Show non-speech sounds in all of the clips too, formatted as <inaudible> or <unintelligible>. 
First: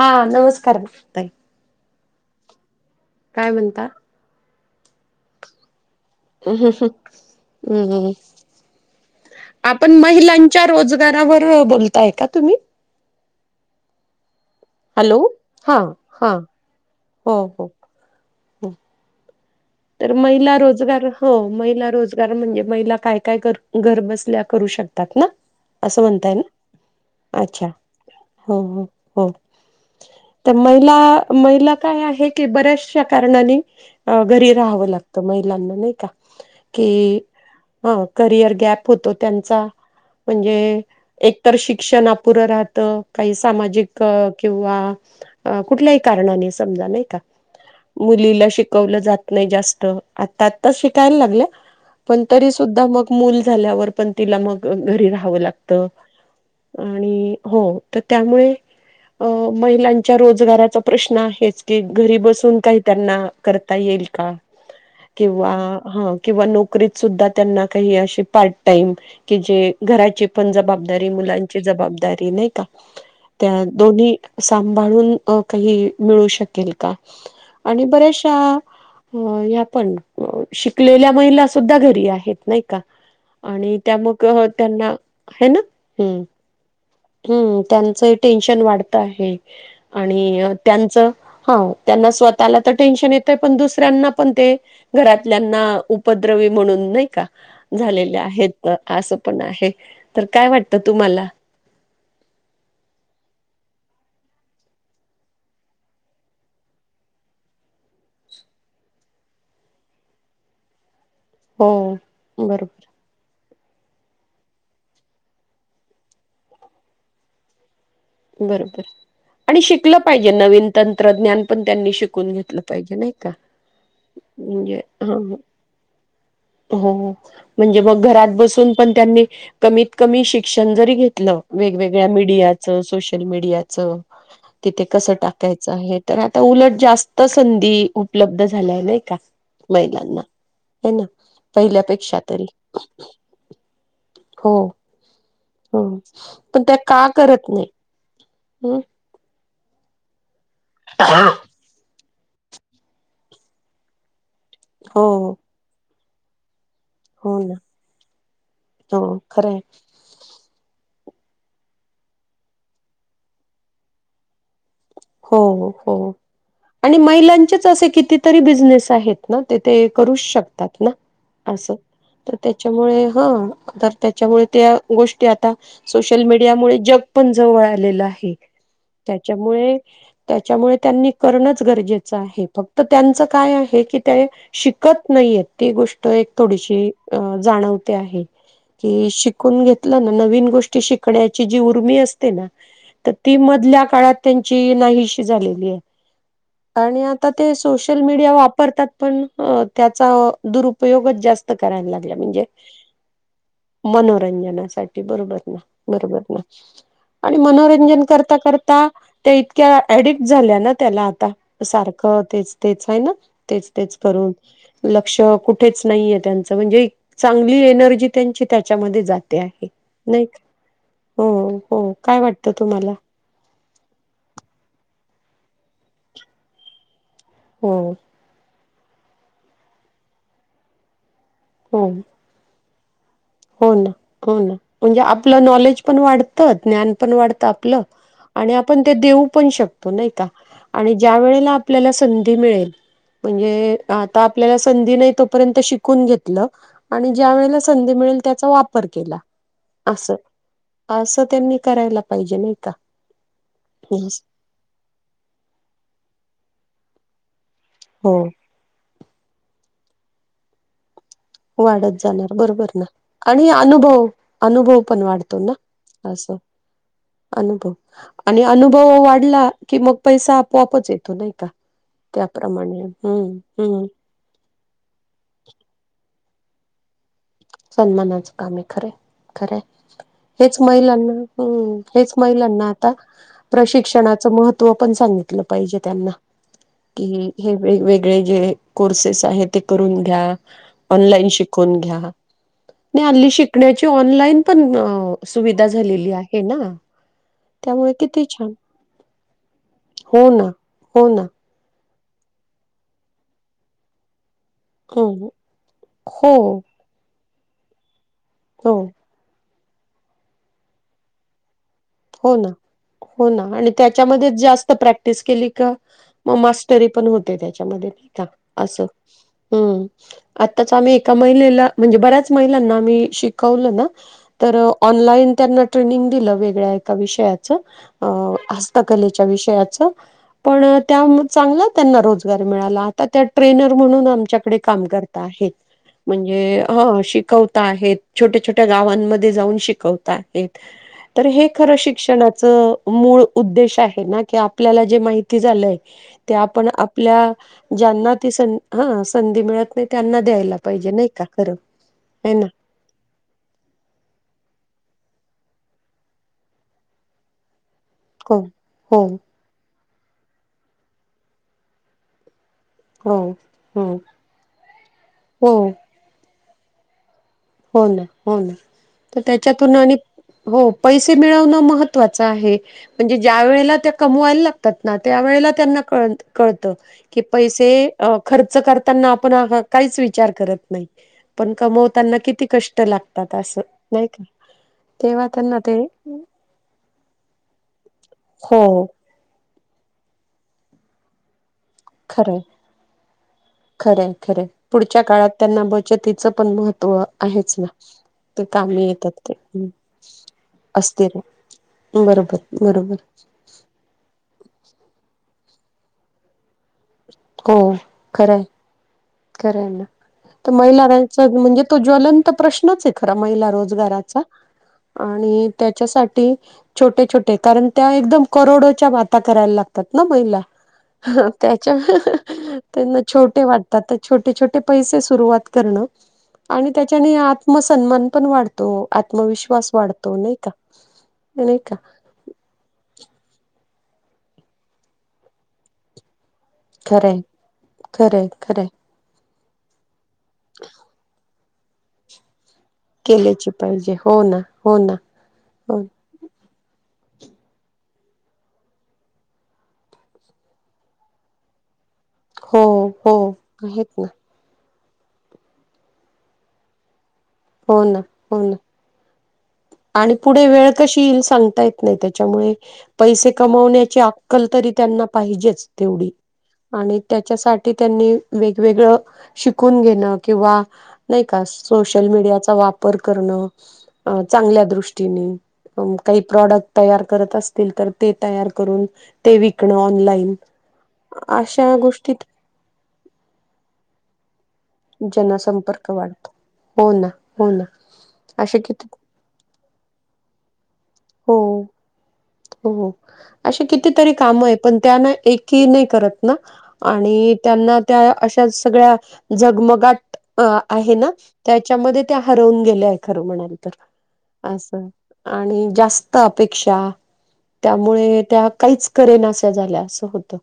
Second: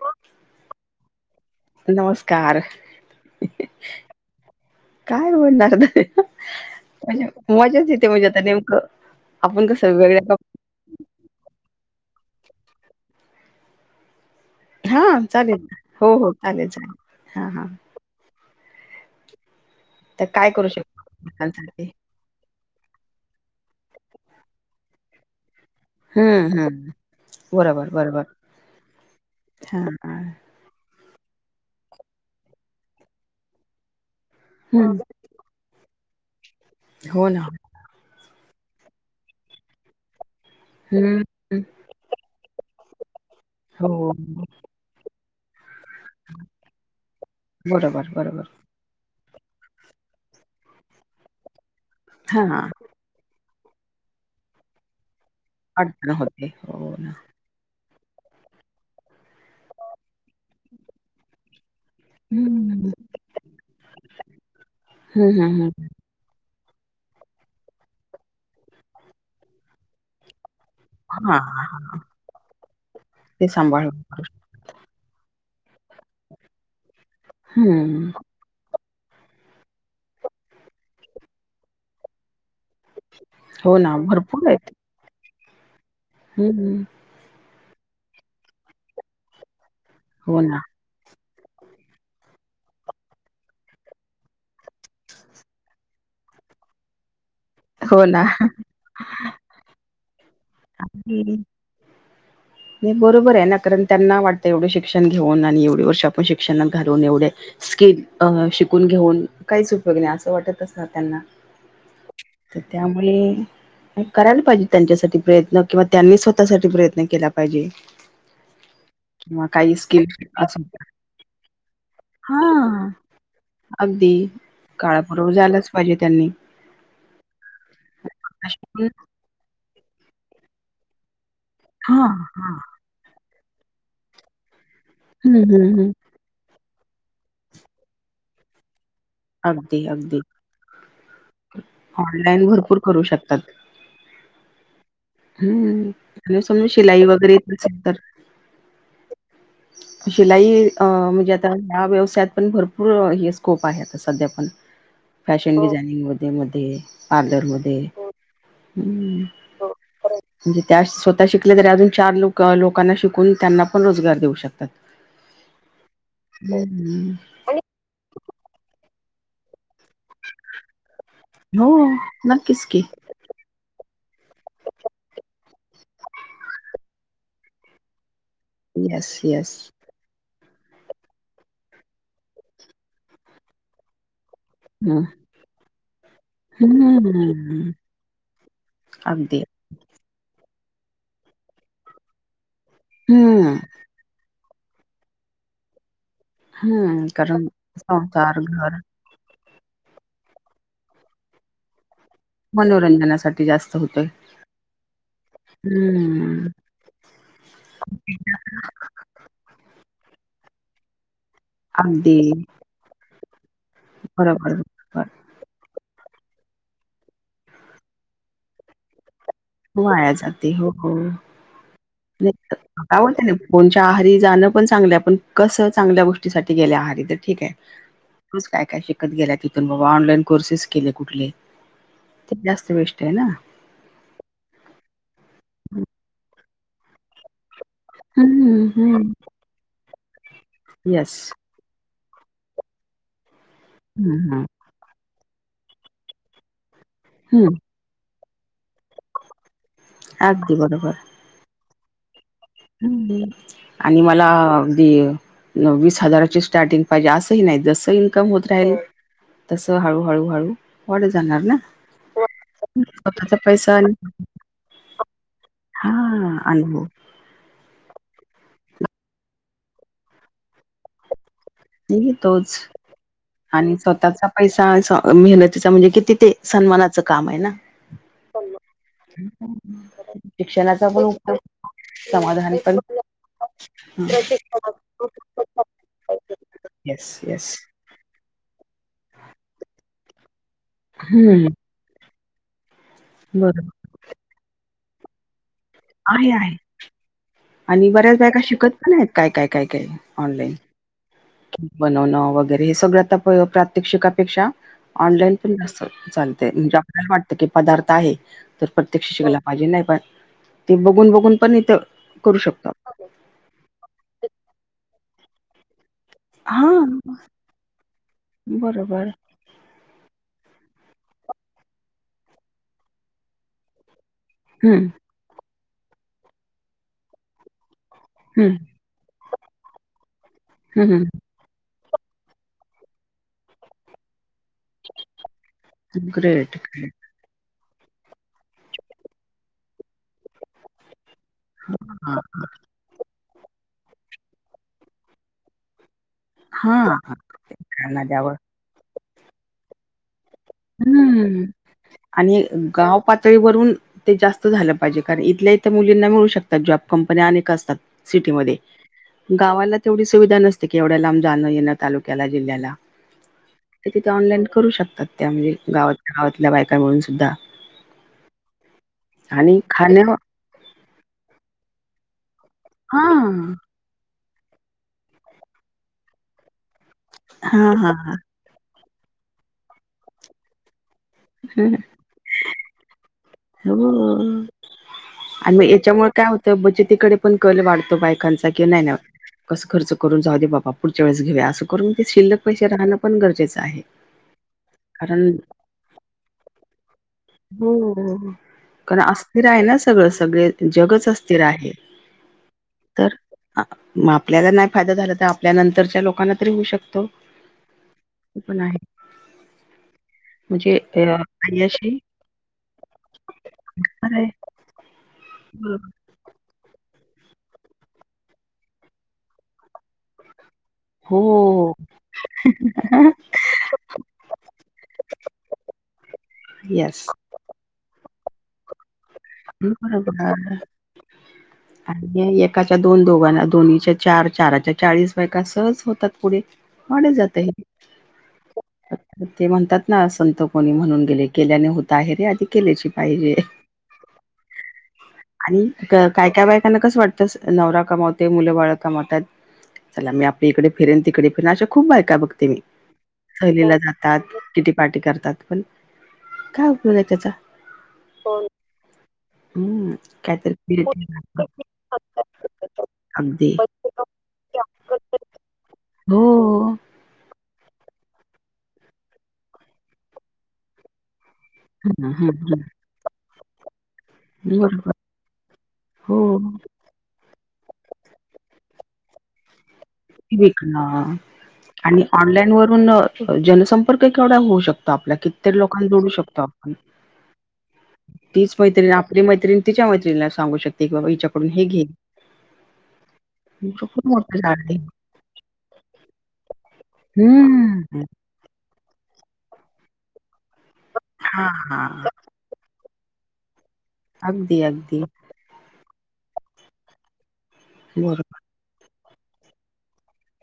हा नमस्कार बघ ताई नमस्कार काय म्हणता? काय बोलणार आता मी म्हणजे मजाच येते हम्म म्हणजे आता नेमकं आपण कसं वेगळ्या टॉप च्या रोजगारावर बोलताय का तुम्ही? हा हॅलो चालेल, हा हो हो हा चालेल, हो चालेल हा हो हा हो तर काय महिला करू रोजगार हो शकतो महिला रोज कारण म्हणजे महिला काय काय घरबसल्या करू शकतात ना? असं म्हणताय ना हम्म हम्म अच्छा बरोबर बरोबर हो हो हो हा तर महिला महिला काय आहे की बऱ्याचशा कारणाने घरी. राहावं हम्म लागतं महिलांना नाही का? कि हो ना हा करिअर गॅप होतो त्यांचा म्हणजे? एक तर हम्म शिक्षण अपुर राहत काही सामाजिक हो अ किंवा? अ कुठल्याही कारणाने समजा, नाही का? बरोबर मुलीला बरोबर शिकवलं जात. नाही जास्त आत्ता आत्ता शिकायला लागल्या पण तरी हा सुद्धा मग मूल झाल्यावर पण तिला मग घरी राहावं लागत अडचण होते हो ना आणि. हो तर त्यामुळे अ महिलांच्या रोजगाराचा प्रश्न आहेच. तेघरी बसून काही हम्म त्यांना करता येईल का हम्म किंवा हम्म ह किंवा नोकरीत सुद्धा त्यांना काही अशी काही अ पार्ट टाईम कि जे. घराची पण जबाबदारी हा मुलांची जबाबदारी नाही का? ते त्या सांभाळून दोन्ही. सांभाळुन अ काही मिळूं शकेल का आणि हम्म बऱ्याचशा. हो या पण शिकलेल्या महिला सुुद्धा घरी आहेत नाही का? का हो आणि ना त्या मग भरपूर आहेत त्यांना है ना? हु हम्म हम् हम्म त्यांचं टेन्शन वाढत आहे हो आणि ना त्यांचं हा. त्यांना स्वतःला तर टेन्शन येतंय पण दुस. ऱ्यांना पण ते घरातल्याना उपद्रवी म्हणून नाही का? हो झालेले आहेत असं पण आहे तर काय वाट? ह बरोबर आहे ना कारण त्यांना वाटतं एवढ शिक्षण घेऊन आणि एवढे वर्ष आपण शिक्षणात घालून एवढे. स्किल अ शिकून घेऊन काहीच उपयोग नाही असं वाटत असनार त्यांना. हो बरोबर. हम्म करायला पाहिजे त्यांच्यासाठी. प्रयत्न किंवा त्यांनी स्वतःसाठी प्रयत्न केला पाहिजे. बरोबर. किंवा आणि काही शिकलं स्किल पाहिजे अस नवीन तंत्रज्ञान पण त्यांनी शिकून हा घेतलं पाहिजे नाही का? अगदी म्हणजे ह काळाबरोबर जायलाच पाहिजे त्यांनी. हो म्हणजे मग घरात बसून पण त्यांनी कमीत कमी शिक्षण जरी घेतलं. हा वेगवेगळ्या मीडियाचं सोशल मीडियाचं तिथे कसं हम्म टाकायचं हम्म हम्म आहे. तर आता उलट जास्त संधी उपलब्ध झाल्या नाही का? महिलांना आहे ना. पहिल्यापेक्षा ऑनलाइन तरी भरपूर करू शकतात. हो हम्म हो आणि पण समजू त्या शिलाई का वगैरे करत नाही च तर. हम् शिलाई अं म्हणजे आता ह्या व्यवसायात पण भरपूर हे स्कोप आहे. सध्या आपण. हो डिझानिंग मध्ये मध्ये हो पार्लर ना मध्ये हो हो हुम खरंय हो हो म्हणजे त्या स्वतः शिकले तरी अजून चार लोक लोकांना शिकून त्यांना पण रोजगार देऊ शकतात. हो हो हो हो. आणि हम्म महिलांचेच असे किती? किती तरी बिजनेस आहेत ना करूच शकतात ना अस, हो तर नक्कीच की त्याच्यामुळे? हा तर त्याच्यामुळे त्या गोष्टी आता. सोशल मीडियामुळे जग पण जवळ आलेलं आहे. Yes yes. त्याच्यामुळे त्याच्यामुळे त्यांनी करणंच गरजेचं आहे फक्त त्यांचं काय आहे की ते? हम्म शिकत नाहीयेत. ती गोष्ट एक थोडीशी अ हम्म जाणवते आहे की अगदी शिकून घेत नवीन गोष्टी शिकण्याची उर्मी असते ना तर ती हम्म मधल्या काळात. ची नाहीशी झालेली आहे आणि हम्म आता कारण ते सोशल मीडिया संसार घर वापरतात पण अ त्याचा अ दुरुपयोगच जास्त करायला लागला म्हणजे मनोरंजनासाठी जास्त होतोय मनोरंजनासाठी बरोबर ना बरोबर ना हम्म. आणि मनोरंजन करता करता त्या इतक्या ऍडिक्ट झाल्या ना त्याला आता अगदी सारखं तेच- तेच आहे ना तेच- तेच करून बरोबर बरोबर लक्ष कुठेच नाहीय त्यांच म्हणजे चांगली एनर्जी त्यांची त्याच्यामध्ये जाते ते आहे वाया नाही का? हो.. हो.. का <inaudible> आवाडतें ना कोणच्या आहारी जाणं पण चांगलं पण कसं चांगल्या गोष्टीसाठी गेल्या आहारी तर ठीक आहे. हो तुच काय काय शिकत गेला तिथून बाबा ऑनलाईन कोर्सेस केले कुठले हो ते जास्त बेस्ट आहे ना हो.. ना.. हो.. ना.. म्हणजे आपलं नॉलेज पण वाढतं ज्ञान पण वाढतं आपलं आणि हम्म आपण ते हम्म. देऊ पण शकतो नाही का आणि येस ज्या वेळेला आपल्याला संधी मिळेल म्हणजे अ हम्म आता हम्म आपल्याला स संधी नाही तोपर्यंत शिकून घेतलं आणि ज्या हम्म वेळेला संधी मिळेल त्याचा वापर केला. अस अगदी असं त्यांनी करायला पाहिजे नाही का हम, आणि मला हो अगदी वीस हजाराची स्टार्टिंग पाहिजे असंही नाही जसं इन्कम होत राहिल, तस हळू हळू वाढ जाणार ना वाढत जाणार बरोबर ना स्वतःचा आणि पैसा अनुभव, अनुभव पण वाढतो ना हा असं अनुभव अनुभव आणि अनुभव वाढला की मग पैसा आपोआपच येतो नाही का नाही तोच त्याप्रमाणे हम्म आणि हम्म स्वतःचा पैसा ऐसा मेहनतीचा म्हणजे किती ते सन्मानात च काम आहे ना सन्मानाचं काम आहे खरयं खरंय हेच शिक्षणाचा पण महिलाना उपयोग हम हेच समाधान महिलाना पण आता प्रशिक्षणाचं ह महत्त्व पण सांगित सांगितलं पाहिजे त्यांना, येस कि हे येस वेगवेगळे जे कोर्सेस आहे ते करून घ्या, ऑनलाईन हम्म. शिकवून घ्या. नाही हल्ली बरोबर शिकण्याची ऑनलाईन पण अ सुविधा झालेली आहे ना. आणि त्यामुळे बऱ्याच किती बायका छान शिकत पण आहेत काय- काय, काय -काय हो ना ऑनलाईन हो ना बनवणं वगैरे हे सगळ आता प्रात्यक्षिकापेक्षा हो ऑनलाईन पण जास्त हो चालतय म्हणजे आपल्याला वाटत की पदार्थ आहे तर हो प्रत्येक शिक्षकला माझी नाही पण ते बघून बघून पण इथं हो करू ना, शकतो. हो ना आणि त्याच्यामध्येच जास्त प्रॅक्टिस केली का मग हा मास्टरी पण होते त्याच्यामध्ये नाय का असं बरोबर हम्म आत्ताच आम्ही एका महिलेला म्हणजे बऱ्याच महिलांना आम्ही शिकवलं ना तर हम्म ऑनलाईन त्यांना ट्रेनिंग दिलं वेगळ्या एका विषयाचं अ हस्त हम्म हस्तकलेच्या विषयाच पण त्या हम्म चांगला त्यांना रोजगार मिळाला आता त्या ट्रेनर म्हणून आमच्याकडे काम करता आहेत म्हणजे ग्रेट ग्रेट ह शिकव ता आहेत छोट्या छोट्या गावांमध्ये जाऊन शिकवता आहेत तर हे खंर हा शिक्षणाचं मूळ उद्देश आहे नां की आपल्याला जे माहिती झालंय ते आपण हा. आपल्या त्यांना ज्यांना ती द्यावं सं हं संधी मिळत नाही त्यांना द्यायला पाहिजे नाही का हुं खरं आहे आणि ना गाव पातळीवररून तें जास्त झालं पाहिजे कारण इथल्या इथं मुलींना मिळू शकतात जॉब कंपन्या अनेक असतात. हो सिटीमध्ये हो गावाला तेवढी सुविधा नसते की एवढ्या लांब जाणं येणं तालुक्याला जिल्ह्याला. हो हो तिथे ते ऑनलाईन करू शकतात. त्या हो म्हणजे गावात गावातल्या बायका मिळून सुद्धा. हों नां हों नां तर त्याच्यातून आणि हों पैसे मिळवणं महत्वाचं आहे. हा म्हणजे ज्यावेळीला त्या कमवायला लागतात नां त्या वेळेला त्यांना क कळत. की पैसे हा हा खर्च करताना आपण काहीच विचार करत नाही पण कमव त्यांना किती कष्ट लागतात असं नाही का हो तेव्हा त्यांना ते तर बचतीकडे पण कल वाढतो बायकांचा हो कि नाय ना कसं खर्च करून जाऊ दे बाबा पुढच्या वेळेस घेऊया असं करून ते शिल्लक खरेयं पैसे राहणं पण गरजेचं आहे खरेयं खरेयं पुढच्या काळात कारण त्यांना बचतीचं पण महत्त्व आहेच न हुं हुं हुं कारण अस्थिर आहे ना सगळं सगळे जगच असतील अस्थिर आहे. बरोबर! बरोबर! हां म आपल्याला नाय फायदा झाला तर आपल्या नंतरच्या लोकांना तरी होऊ शकत. हों खरंय खरेयं ना तो म्हणजे अ, महिलाराचा म्हणजे तो अय्याशी ज्वलन तो प्रश्नचयं खरा महिला खरं रोजगाराचा आहे. आणि बरोबर. त्याच्यासाठी छोटे छोटे कारण त्या एखदम करोडोच्या बाता करायला लागतात ना महिला. हों. त्याच्या <unintelligible> त्यांना छोटे वाटतात तर छोटे पैसे सुरुवात करणं. आणि येस. त्याच्याने आत मग सन्मान पण वाढतो अगदी आत्मविश्वास वाढतो नायी का? नायी का? ए एकाच्या दोन दोघांना दोन्हीच्या चार चाराच्या चाळीस बायका सहज होतात पुढे. वाढत खरंय जातय. खरंय खरंय तें म्हणतात नां संत कोणी म्हणून गेले केल्याने होत आहे रे आधी केल्याची पाहिजे. केल्याची पाहिजे हों नां हों नां हो काय काय बायकांना कसं वाटतं स नवरा कमावते मुलं बाळ कमावतात चला मी आपली इकडे फिरेन तिकडे फिरेन अशा खूप बायका बघते मी हो हो सहलीला आहेत ना जातात किटी पार्टी करतात पण काय उपयोग त्याचा. हों नां हों नां. <inaudible> आणि पुढे वेळ काहीतरी कशी येईल सांगता येत नाही त्याच्यामुळे पैसे अगदी हो. कमवण्याची अक्कल तरी त्यांना पाहिजेच तेवढी हो. आणि त्याच्यासाठी त्यांनी वेगवेगळ शिकून घेणं किंवा नायी का सोशल हं, हं, मडियाचा हं वापर अं चांगल्या बरोबर दृष्टीने हो काही प्रॉडक् क्ट तयार करत असतील तर ते तयार करून ते विकणं आ विकन आणि ऑनलाईन वरून अं जनसंपर्क केवढा होऊ शक तो आपल्या कितीतर लोकांना जनसंपर्क जोडू वाढतो शकतो आपण हो ना हो ना तीच असे किती मैत्रीणी आ ती मैत्रिण तिच्या मैत्रिणीला सांगू शक हों हों अशी तुमचं खूप कितीतरी मोठं झाड कामयतं आहे. पण त्यांना एक की नाही करत ना आणि त्यांना हम्म त्या अशा सगळ्या झगमगाट आहे ना हां, त्याच्या हां मध्ये त्या हरवून गेल्याय खर म्हणायला तर अगदी, अस अगदी आणि जास्त अपेक्षा त्यामुळे बरोबर. त्या काहीेच करेणाश्या झाल्या अस होत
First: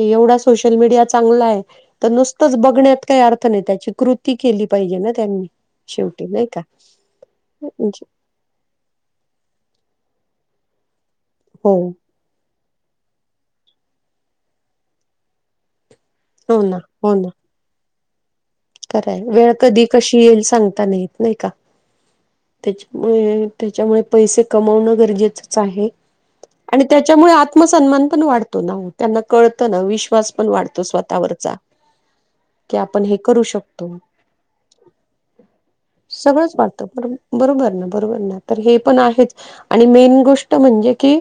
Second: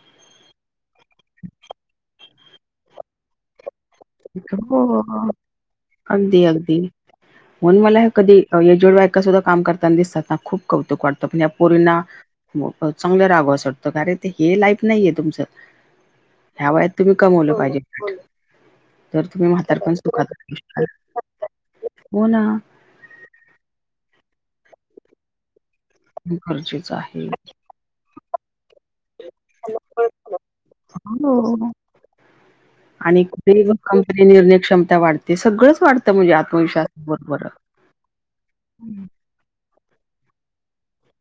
एवढा सोशल मीडिया चांगला आहे तर नुस तच बघण्यात काही अर्थ नाही त्याची कृती केली पाहिजे हो ना त्यांनी शेवटी अगदी नाही का अगदी म्हणून म्हणजे मला कधी या एजेड बायका सुद्धा काम करताना दिसतात ना खूप कौतुक वाटत पण या हो पोरींना चांगल राहाव अस वाटत आरे ते हे लाईफ नाहीये तुमच. हो ह्या ना वयात तुम्ही कमवल पाहिजे. खरय तर तुम्ही वेळ म्हातार कधी, पण कशी सुखात येईल राहू सांगता शकाल नाही येत नाही का हो ना त्याची? त्याच्यामुळ पैसे कमावण गरजेचच आहे. अगदी खरय. आणि त्याच्यामुळे आत्मसन्मान पण वाढतो ना? हो, त्यांना कळत ना, विश्वास पण वाढतो स्वतःवरचा. <inaudible> की आपण हे करू शकतो. आपली निर्णय क्षमता वाढते, सगळच वाढत म्हणजे सगळंच वाटतं आत्मविश्वासा ब बरोबर. बरोबर ना, तर हे पण आहेच आणि मेन गोष्ट म्हणजे की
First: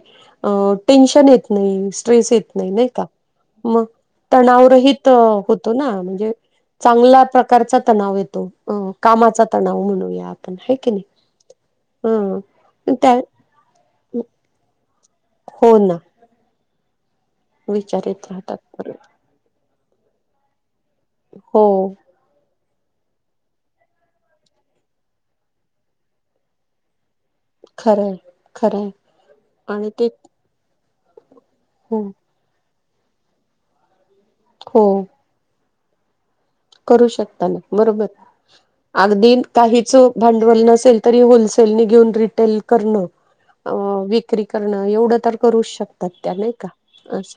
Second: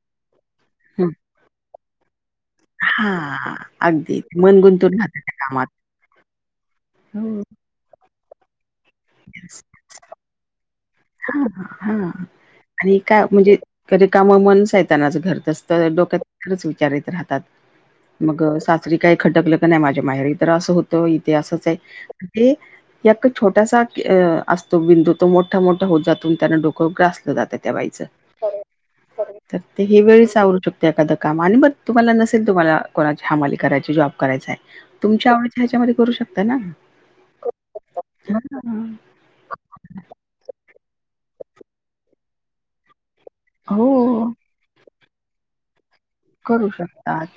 टेन्शन येत नाही, स्ट्रेस येत नाही, नाही. हा मग अगदी मन तणाव गुंतून रहित राहतं त्या कामात होतो ना, म्हणजे चांगला प्रकारचा तणाव येतो, कामाचा तणाव म्हणूया आपण, आहे की नाही? ह आणि त्या का म्हणजेे रिकाम मन सैतानाच घर. घर <unintelligible> हो तर ना डोक्यात <unintelligible> विचार येत राहतात. विचार येत मग राहतात सासरी परत काय? खटकल का नाही माझ्या माहेरी तर अस होत इथे असच आहे. हो ते एक छोटासा असतो बिंदू, तो मोठा मोठा होत जातो आणि त्यान डोक ग्रासल. त्या बाईच खरंय खरंय तर ते ही वेळ सावरू शकत एखाद काम आणि ब हो तुम्हाला नसेल, तुम्हाला कोणाची हमाली करायची, जॉब करायचाय हो तुमच्या आवडीच ह्याच्यामध्ये करू शकता ना? करू शकता ना, बरोबर हां. काहीच भांडवल नसेल तरी होलसेल ने घेऊन रिटेल करण हो विक्री करण. करण एवढ तर करूच शकतात त्या, नाही का? करू शकतात. अस.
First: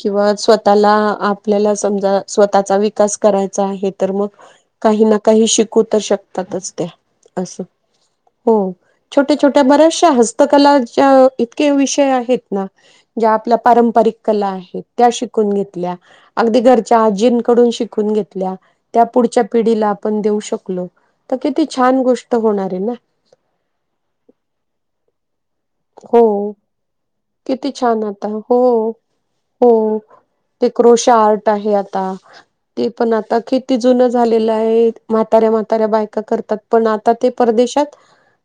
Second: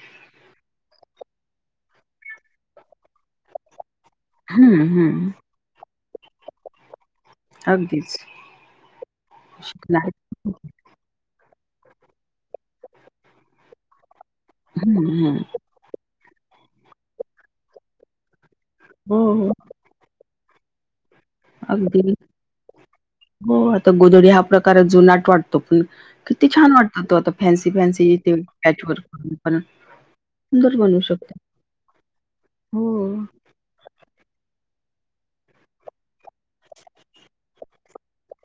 किंवा स्वतःला, आपल्याला समजा स्वतःचा विकास करायचा आहे. तर मग हम्म काही ना हम्म काही शिकू तर शकतातच ते. अस अगदीच. हो, छोट्या-छोट्या नाही बऱ्याचश्या हस्तकला. इतके विषय आहेत ना, ज्या आपल्या पारंपरिक कला आहेत, हम्म त्या हम्म शिकून घेत अगदी घरच्या आजींकडून शिकून घेतल्या त्या हो पुढच्या हो पिढीला आपण देऊ शकलो, तर किती छान अगदी. गोष्ट होणार आहे ना? हो आता गोधडी हा प्रकार जुनाट वाटतो. तो पण किती हो, छान वाटतो तो, आता फॅन्सी किती छान फॅन्सी आता. ते हो, पॅचवर्क पण. हो. ते सुंदर बनवू शकतो. क्रोशाआर्ट आहे आता हो. ते पण आता कि ती जुन झालेल आहे. म्हाताऱ्या म्हाताऱ्या बायका करतात पण, आता ते परदेशात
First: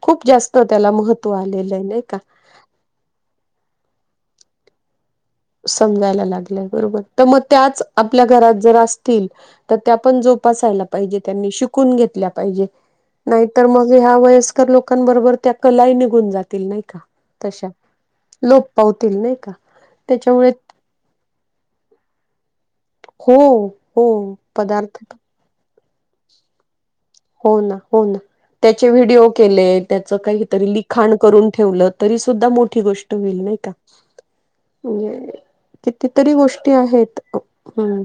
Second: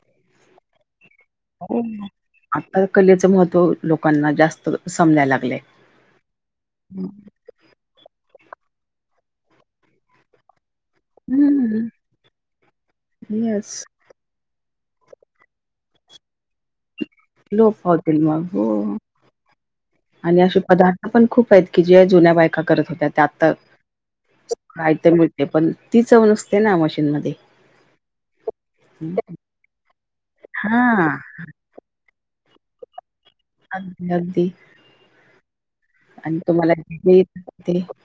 खूप जास्त त्याला महत्व आलेल हो आहे ना. नाही का? आता कलेच महत्त्व लोकांना जास्त समजायला लागल आहे. समजायला लागलय बरोबर तर मग त्याच आपल्या घरात जर असतील, तर त्या पण जोपासायला पाहिजे त्यांनी हं, शिकून घेतल्या पाहिजे, त्यांनी नाही तर येस. मग हे ह्या वयस्कर लोकांबरोबर त्या कलाही निघून जातील नाही का? तश्या लोप पावतील मग. हो लोपपावतील नाही का? आणि त्याच्यामुळे अशे पदार्थ पण खूप आहेत की जे जुन्या बायका करत होत् त्या आता हो हो हाय पदार्थ तर मिळते पण, ती चव नसते ना. मशीनमध्ये. हो ना हो ना, त्याचे व्हिडिओ केले, त्याचं काहीतरी लिखाण हां, करून ठेवलं तरी सुद्धा मोठी गोष्ट होईल नाही त्या अगदी, अगदी म्हणजे कितीतरी आणि गोष्टी तुम्हाला जे आहेत येतं ते हम्म.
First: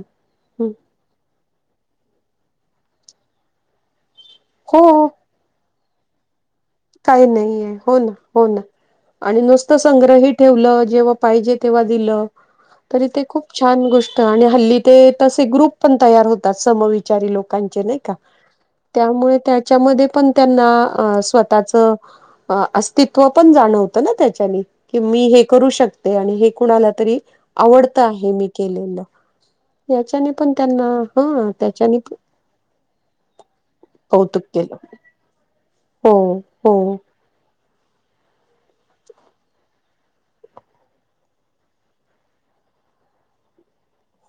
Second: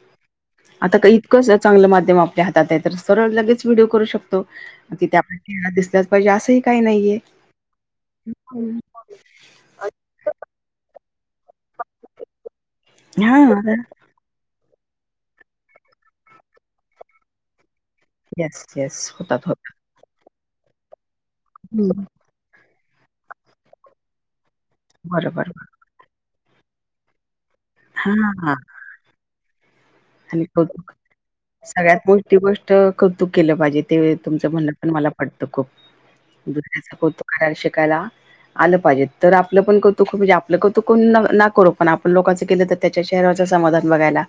आता का इतकं चांगलं माध्यम आपल्या हातात आहे, तर सरळ लगेच व्हिडिओ करू शक तो तिथे <inaudible> हो चेहरा दिसल्याच पाहिजे असही काही न काही नाही आहे हो ना हो ना. आणि नुसतं संग्रह ही ठेवलं जेव्हा पाहिजे तेव्हा दिलं तरी ते खूप हां, छान गोष् ट आणि हल्ली ते तसे ग्रुप पण तयार होतात समविचारी लोकांचे नाही का? Yes, yes. त्यामुळे होतात, होतात. त्याच्यामध्ये पण त्यांना अ स्वतःच हं. अस्तित्व पण जाणवतं ना त्याच्याने की मी हे बरोबर. करू शक ते आणि हे कुणाला तरी आवडता आहे मी हां केलेलं. याच्याने आणि पण त्यांना हा सगळ्यात त्याच्याने मोठी गोष्ट कौतुक केलं पाहिजे ते कौतुक तुमचं म्हणणं केलं पण मला वाटतं खूप हो दुसऱ्याचा हो कैतुक करायला शिकायला. आलं पाहिजे तर आपलं पण कौतुक म्हणजे आपलं कौतुक कोण ना ना करू पण आपल लोकांचं केलं तर त्याच्या शहरावाचा समाधान बघायला.